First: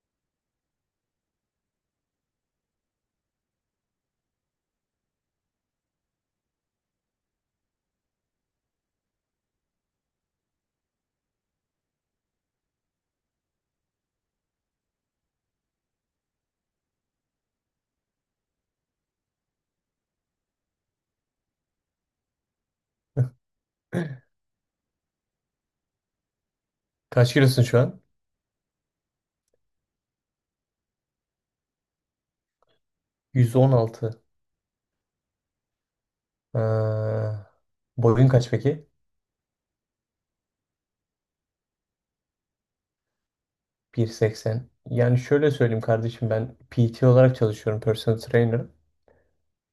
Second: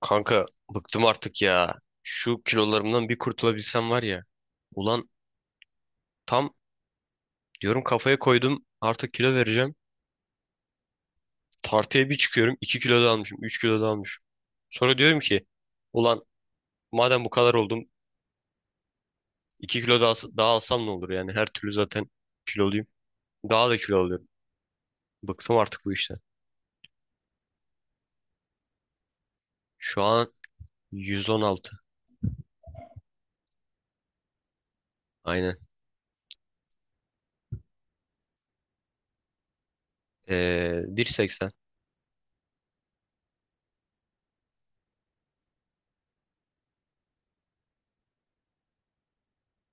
Kanka, bıktım artık ya. Şu kilolarımdan bir kurtulabilsem var ya. Ulan, tam diyorum, kafaya koydum, artık kilo vereceğim. Tartıya bir çıkıyorum, 2 kilo da almışım, 3 kilo da almışım. Sonra diyorum ki ulan, madem bu kadar oldum, 2 kilo daha, alsam ne olur yani, her türlü zaten kiloluyum. Daha da kilo alıyorum. Bıktım artık bu işten. Kaç kilosun şu an? Şu an 116. 116. Aynen. Ha, boyun kaç peki? Ee, 1.80. 1.80. Yani şöyle söyleyeyim kardeşim ben PT olarak çalışıyorum. Personal trainer.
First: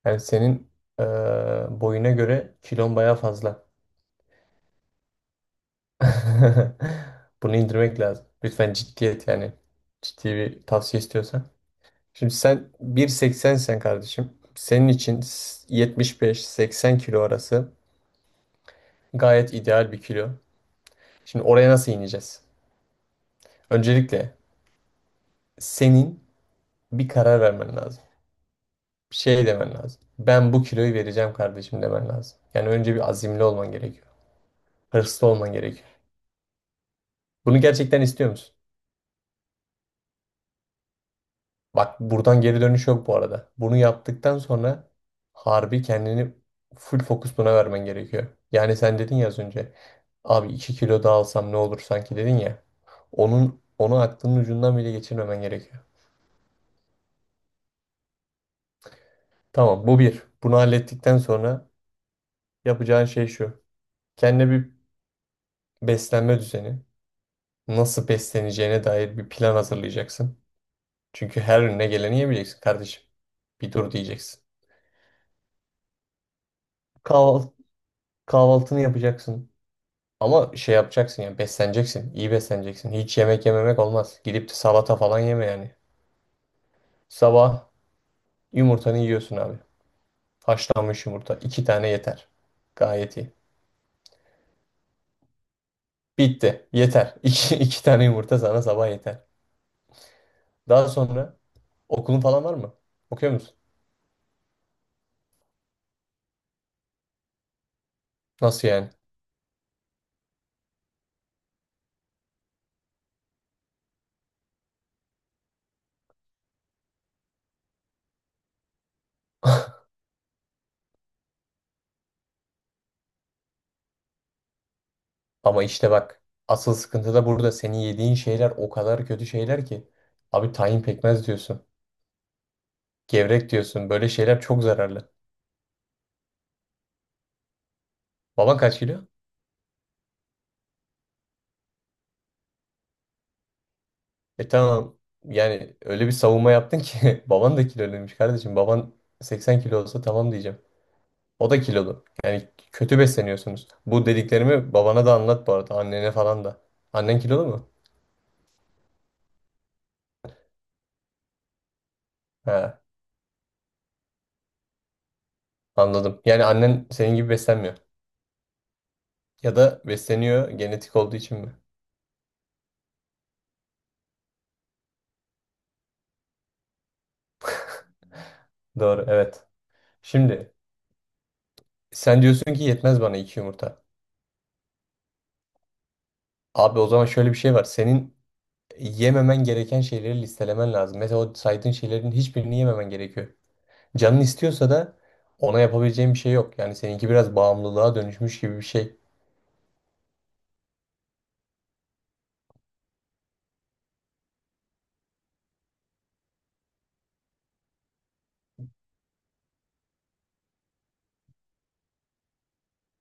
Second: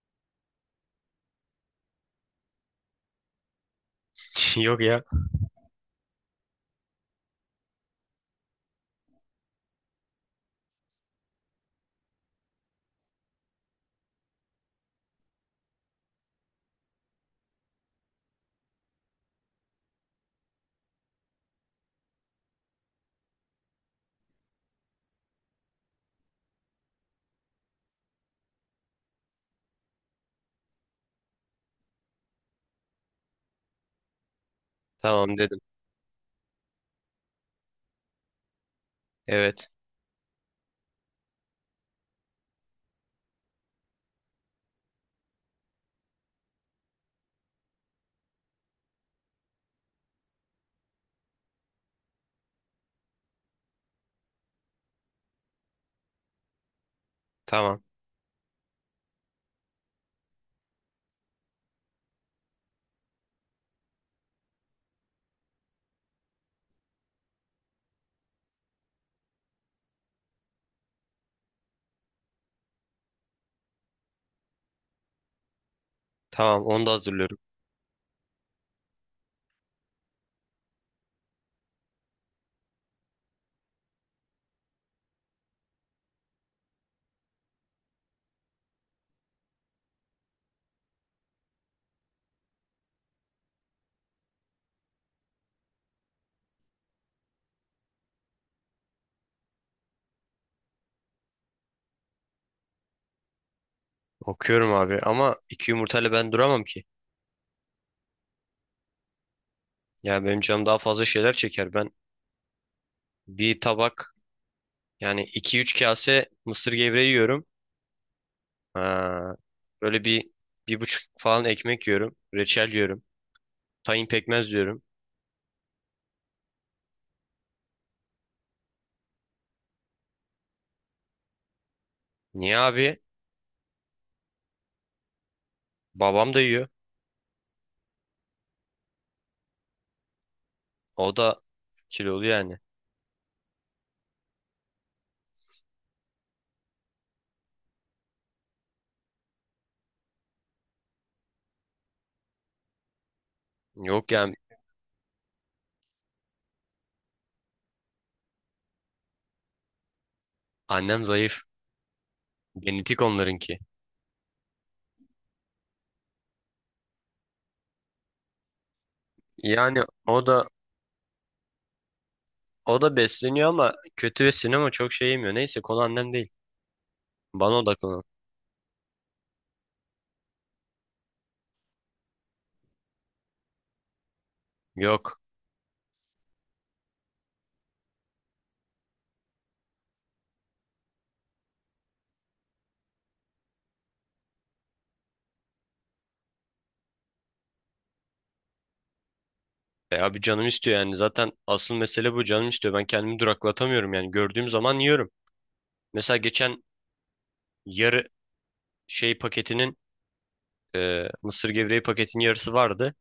Yani senin eee, boyuna göre kilon baya fazla. Yok ya. Bunu indirmek lazım. Lütfen ciddiyet yani. Ciddi bir tavsiye istiyorsan. Şimdi sen 1.80 sen kardeşim. Senin için 75-80 kilo arası gayet ideal bir kilo. Şimdi oraya nasıl ineceğiz? Öncelikle senin bir karar vermen lazım. Bir şey demen lazım. Ben bu kiloyu vereceğim kardeşim demen lazım. Yani önce bir azimli olman gerekiyor. Hırslı Tamam olman dedim. gerekiyor. Bunu gerçekten istiyor musun? Evet. Bak buradan geri dönüş yok bu arada. Bunu yaptıktan sonra harbi kendini full fokus buna vermen gerekiyor. Yani sen dedin ya az önce. Abi 2 kilo daha alsam ne olur sanki dedin ya. Onu aklının ucundan bile geçirmemen gerekiyor. Tamam, Tamam bu bir. Bunu hallettikten sonra yapacağın şey şu. Kendine bir beslenme düzeni. Nasıl besleneceğine dair bir plan hazırlayacaksın. Çünkü her önüne geleni yemeyeceksin kardeşim. Bir dur diyeceksin. tamam onu da hazırlıyorum. Kahval- kahvaltını yapacaksın. Ama şey yapacaksın yani besleneceksin. İyi besleneceksin. Hiç yemek yememek olmaz. Gidip de salata falan yeme yani. Sabah yumurtanı yiyorsun abi. Haşlanmış yumurta. 2 tane yeter. Gayet iyi. Bitti. Yeter. İki tane yumurta sana sabah yeter. Daha sonra okulun falan var mı? Okuyor musun? Okuyorum abi, ama iki yumurtayla ben duramam ki. Nasıl yani? Ya benim canım daha fazla şeyler çeker. Ben bir tabak, yani 2-3 kase mısır gevreği yiyorum. Ha, böyle 1,5 falan ekmek yiyorum. Reçel yiyorum. Tahin pekmez yiyorum. Ama işte bak asıl sıkıntı da burada. Senin yediğin şeyler o kadar kötü şeyler ki. Abi tahin pekmez diyorsun. Niye abi? Gevrek diyorsun. Böyle şeyler çok zararlı. Babam da yiyor. Baban kaç kilo? O da kilolu yani. E tamam. Yani öyle bir savunma yaptın ki baban da kiloluymuş kardeşim. Baban 80 kilo olsa tamam diyeceğim. O da kilolu. Yani kötü besleniyorsunuz. Bu Yok yani, dediklerimi babana da anlat bu arada. Annene falan da. Annen kilolu mu? annem zayıf. He, Genetik onlarınki. anladım. Yani annen senin gibi beslenmiyor. Ya Yani da o da besleniyor genetik olduğu için mi? Besleniyor ama kötü besleniyor, ama çok şey yemiyor. Neyse, konu annem değil. Bana odaklanın. Doğru, evet. Şimdi sen diyorsun ki yetmez bana iki yumurta. Yok. Abi o zaman şöyle bir şey var. Senin yememen gereken şeyleri listelemen lazım. Mesela o saydığın şeylerin hiçbirini yememen gerekiyor. Canın istiyorsa da ona yapabileceğin bir şey yok. Yani seninki biraz bağımlılığa dönüşmüş gibi bir şey. E abi, canım istiyor yani. Zaten asıl mesele bu. Canım istiyor. Ben kendimi duraklatamıyorum yani. Gördüğüm zaman yiyorum. Mesela geçen yarı paketinin mısır gevreği paketinin yarısı vardı.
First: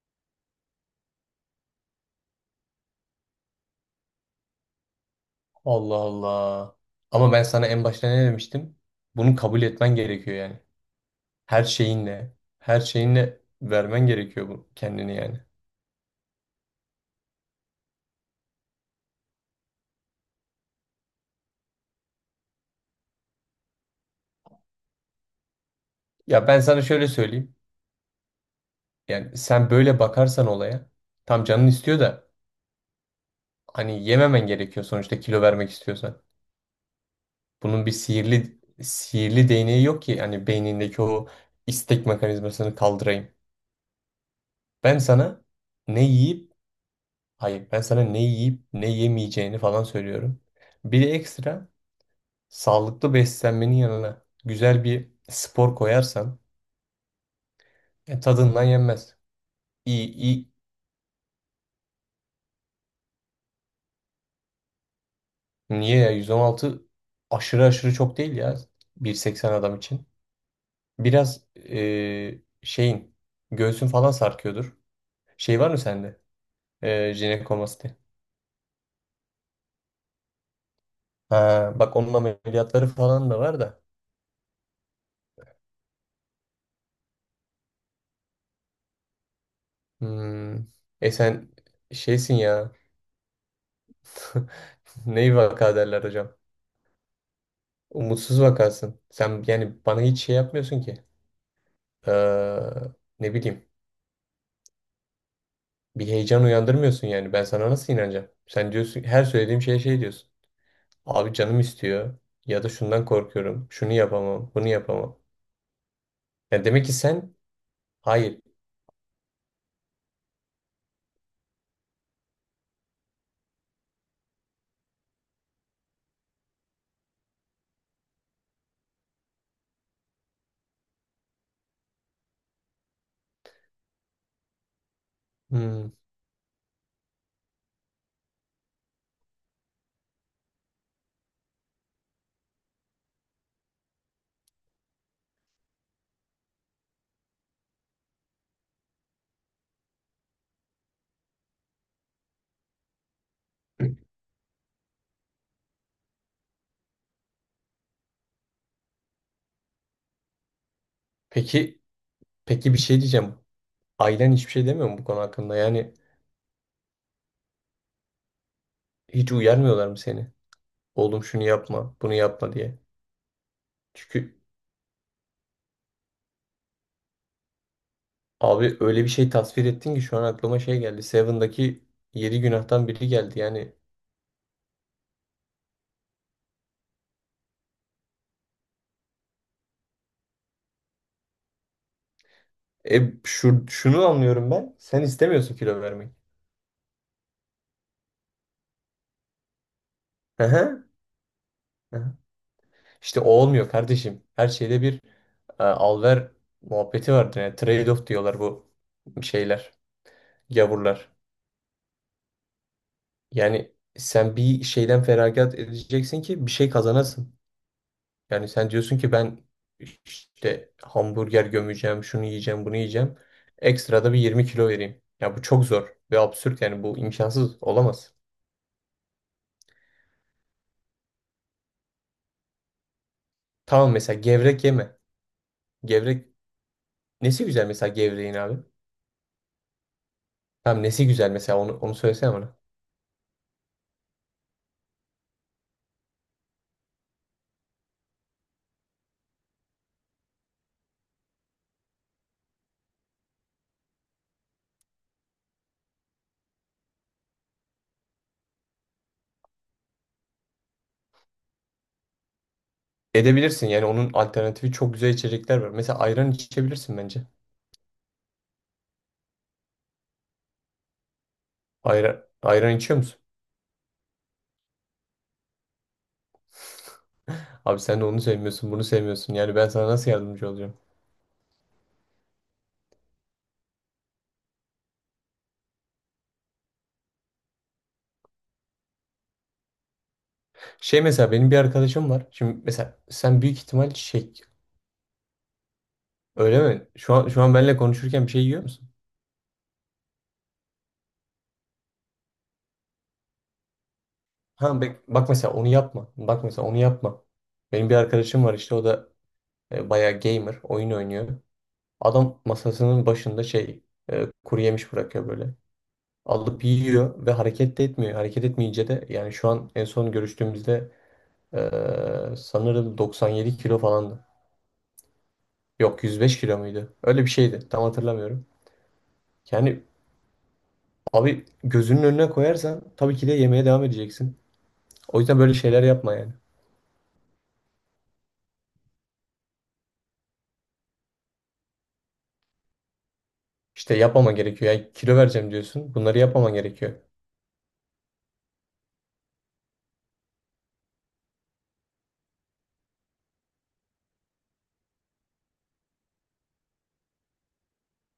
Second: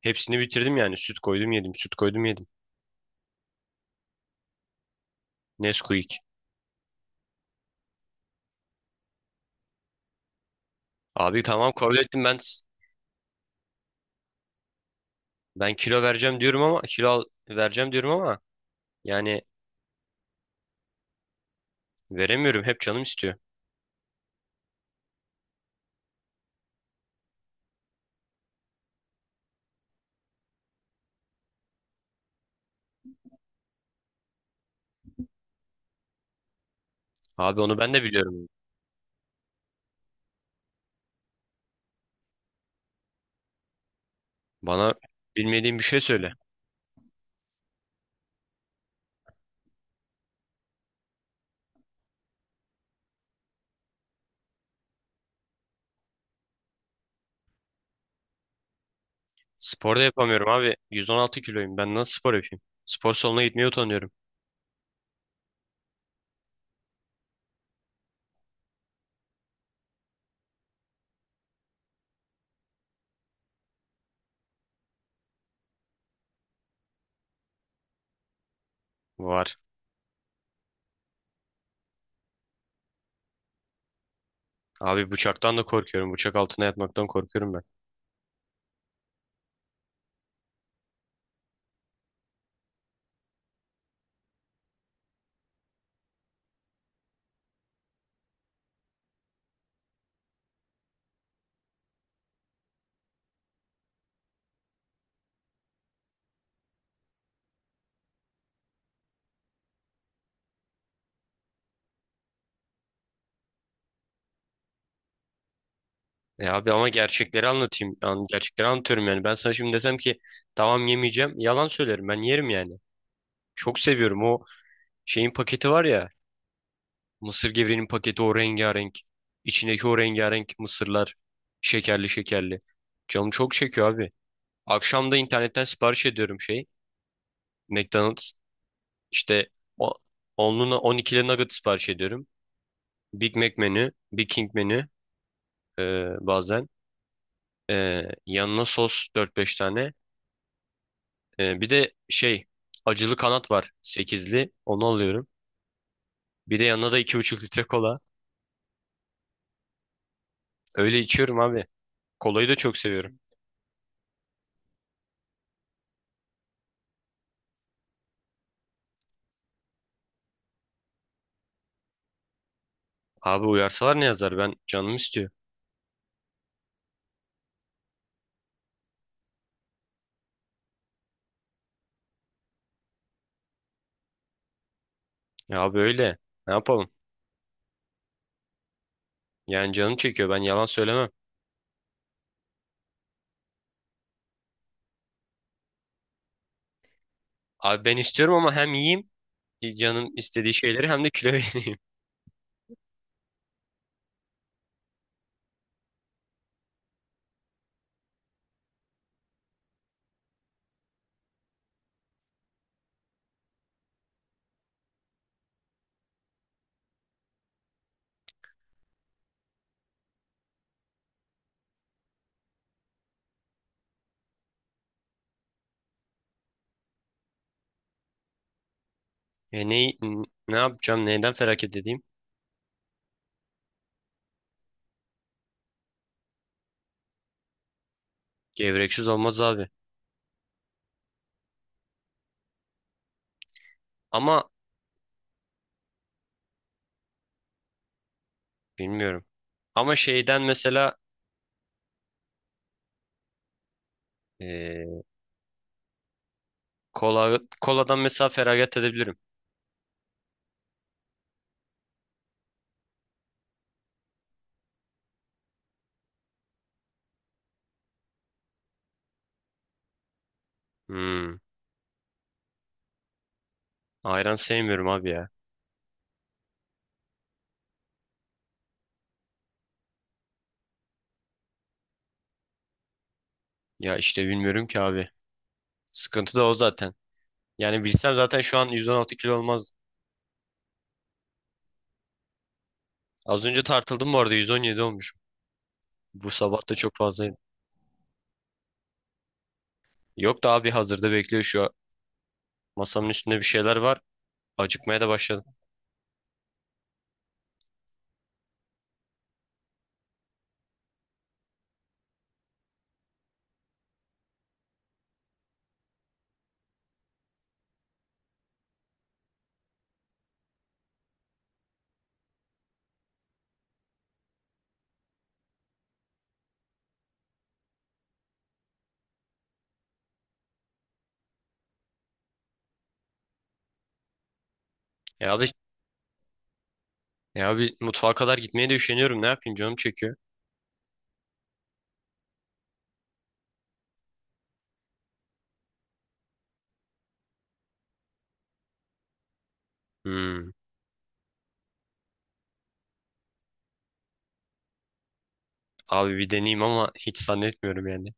Hepsini bitirdim yani. Süt koydum yedim. Süt koydum yedim. Allah Nesquik. Allah. Ama ben sana en başta ne demiştim? Bunu kabul etmen gerekiyor yani. Abi Her tamam, kabul ettim şeyinle, ben. her şeyinle vermen gerekiyor bu kendini yani. Kilo vereceğim diyorum ama vereceğim diyorum ama yani veremiyorum. Hep canım istiyor. Ya ben sana şöyle söyleyeyim. Yani sen böyle bakarsan olaya, tam canın istiyor da hani yememen gerekiyor sonuçta kilo vermek istiyorsan. Abi onu Bunun bir ben de biliyorum. sihirli sihirli değneği yok ki hani beynindeki o istek mekanizmasını kaldırayım. Bana Ben sana bilmediğim bir şey ne söyle. yiyip hayır ben sana ne yiyip ne yemeyeceğini falan söylüyorum. Bir de ekstra sağlıklı beslenmenin yanına güzel bir spor koyarsan tadından yenmez. Spor da İyi yapamıyorum iyi. abi. 116 kiloyum. Ben nasıl spor yapayım? Spor salonuna gitmeye utanıyorum. Niye ya 116 aşırı aşırı çok değil ya 1.80 adam için. Biraz şeyin göğsün falan sarkıyordur. Şey var mı sende? Jinekomasti. Var. Ha, bak onun ameliyatları falan da var da. Abi bıçaktan da korkuyorum. Bıçak altına yatmaktan korkuyorum ben. Hmm. E sen şeysin ya. Neyi vaka derler hocam? Umutsuz vakasın. Sen yani bana hiç şey yapmıyorsun ki. Ee, Ne bileyim. Bir heyecan uyandırmıyorsun yani. Ben sana nasıl inanacağım? Sen diyorsun her söylediğim şeye şey diyorsun. Abi canım istiyor. Ya da şundan korkuyorum. Şunu yapamam. Bunu yapamam. E Yani abi, demek ama ki sen. gerçekleri anlatayım. Hayır. Gerçekleri anlatıyorum yani. Ben sana şimdi desem ki tamam, yemeyeceğim. Yalan söylerim. Ben yerim yani. Çok seviyorum. O şeyin paketi var ya. Mısır gevreğinin paketi, o rengarenk. İçindeki o rengarenk mısırlar. Şekerli şekerli. Canım çok çekiyor abi. Akşam da internetten Hmm. sipariş ediyorum McDonald's. İşte o- onluna 12'li nugget sipariş ediyorum. Big Mac menü. Big King menü. e, Bazen. Yanına sos 4-5 tane. Bir de acılı kanat var, 8'li. Onu alıyorum. Bir de yanına da 2,5 litre kola. Öyle içiyorum abi. Peki Kolayı da peki çok bir şey seviyorum. diyeceğim. Ailen hiçbir şey demiyor mu bu konu hakkında? Yani hiç uyarmıyorlar mı seni? Oğlum şunu yapma, bunu yapma diye. Abi uyarsalar ne yazar, Çünkü ben canım istiyor. abi öyle bir şey tasvir ettin ki şu an aklıma şey geldi. Seven'daki yedi günahtan biri geldi. Yani Ya abi, öyle ne yapalım. Yani canım çekiyor, ben yalan söylemem. Şunu anlıyorum ben. Sen istemiyorsun kilo vermek. Abi ben istiyorum, ama hem yiyeyim canım Hı istediği hı, şeyleri, hem de kilo vereyim. hı. İşte o olmuyor kardeşim. Her şeyde bir al ver muhabbeti vardır. Yani trade-off diyorlar bu şeyler, gavurlar. Yani sen bir şeyden feragat edeceksin ki bir şey kazanasın. Yani sen diyorsun ki ben işte hamburger gömeceğim, şunu yiyeceğim, bunu yiyeceğim. Ekstra da bir 20 kilo vereyim. Ya bu çok zor ve absürt yani bu imkansız olamaz. E ne, Ne yapacağım, neyden feragat edeyim? Tamam mesela gevrek yeme. Gevrek nesi güzel mesela gevreğin abi? Gevreksiz olmaz abi. Tamam nesi güzel mesela onu söylesene bana. Ama bilmiyorum. Ama şeyden mesela e, kola, koladan mesela feragat edebilirim. Edebilirsin yani onun alternatifi çok güzel içecekler var. Mesela ayran içebilirsin bence. Hmm. Ayran içiyor musun? Ayran sevmiyorum abi ya. Abi sen de onu sevmiyorsun, bunu sevmiyorsun. Yani ben sana nasıl yardımcı olacağım? Ya işte bilmiyorum ki abi. Sıkıntı da o zaten. Yani bilsem zaten şu an 116 kilo olmaz. Şey mesela benim bir arkadaşım var. Şimdi mesela sen Az büyük önce ihtimal tartıldım bu arada, şey 117 olmuş. Bu öyle sabah da mi? çok Şu an fazlaydı. şu an benimle konuşurken bir şey yiyor musun? Yok da abi, hazırda bekliyor şu an. Masamın üstünde bir şeyler var. Ha Acıkmaya bak, da bak başladım. mesela onu yapma. Bak mesela onu yapma. Benim bir arkadaşım var işte o da bayağı gamer, oyun oynuyor. Adam masasının başında şey kuru yemiş bırakıyor böyle. Alıp yiyor ve hareket de etmiyor. Hareket etmeyince de yani şu an en son görüştüğümüzde sanırım 97 kilo falandı. Yok 105 kilo muydu? Öyle bir şeydi. Tam hatırlamıyorum. Yani abi gözünün önüne koyarsan tabii ki de yemeye devam edeceksin. O Ya yüzden abi böyle şeyler yapma yani. Ya abi, mutfağa kadar gitmeye de üşeniyorum. Ne yapayım, canım çekiyor. İşte yapmaman gerekiyor. Yani kilo vereceğim diyorsun. Bunları yapmaman gerekiyor. Hmm. Abi bir deneyeyim, ama hiç zannetmiyorum yani.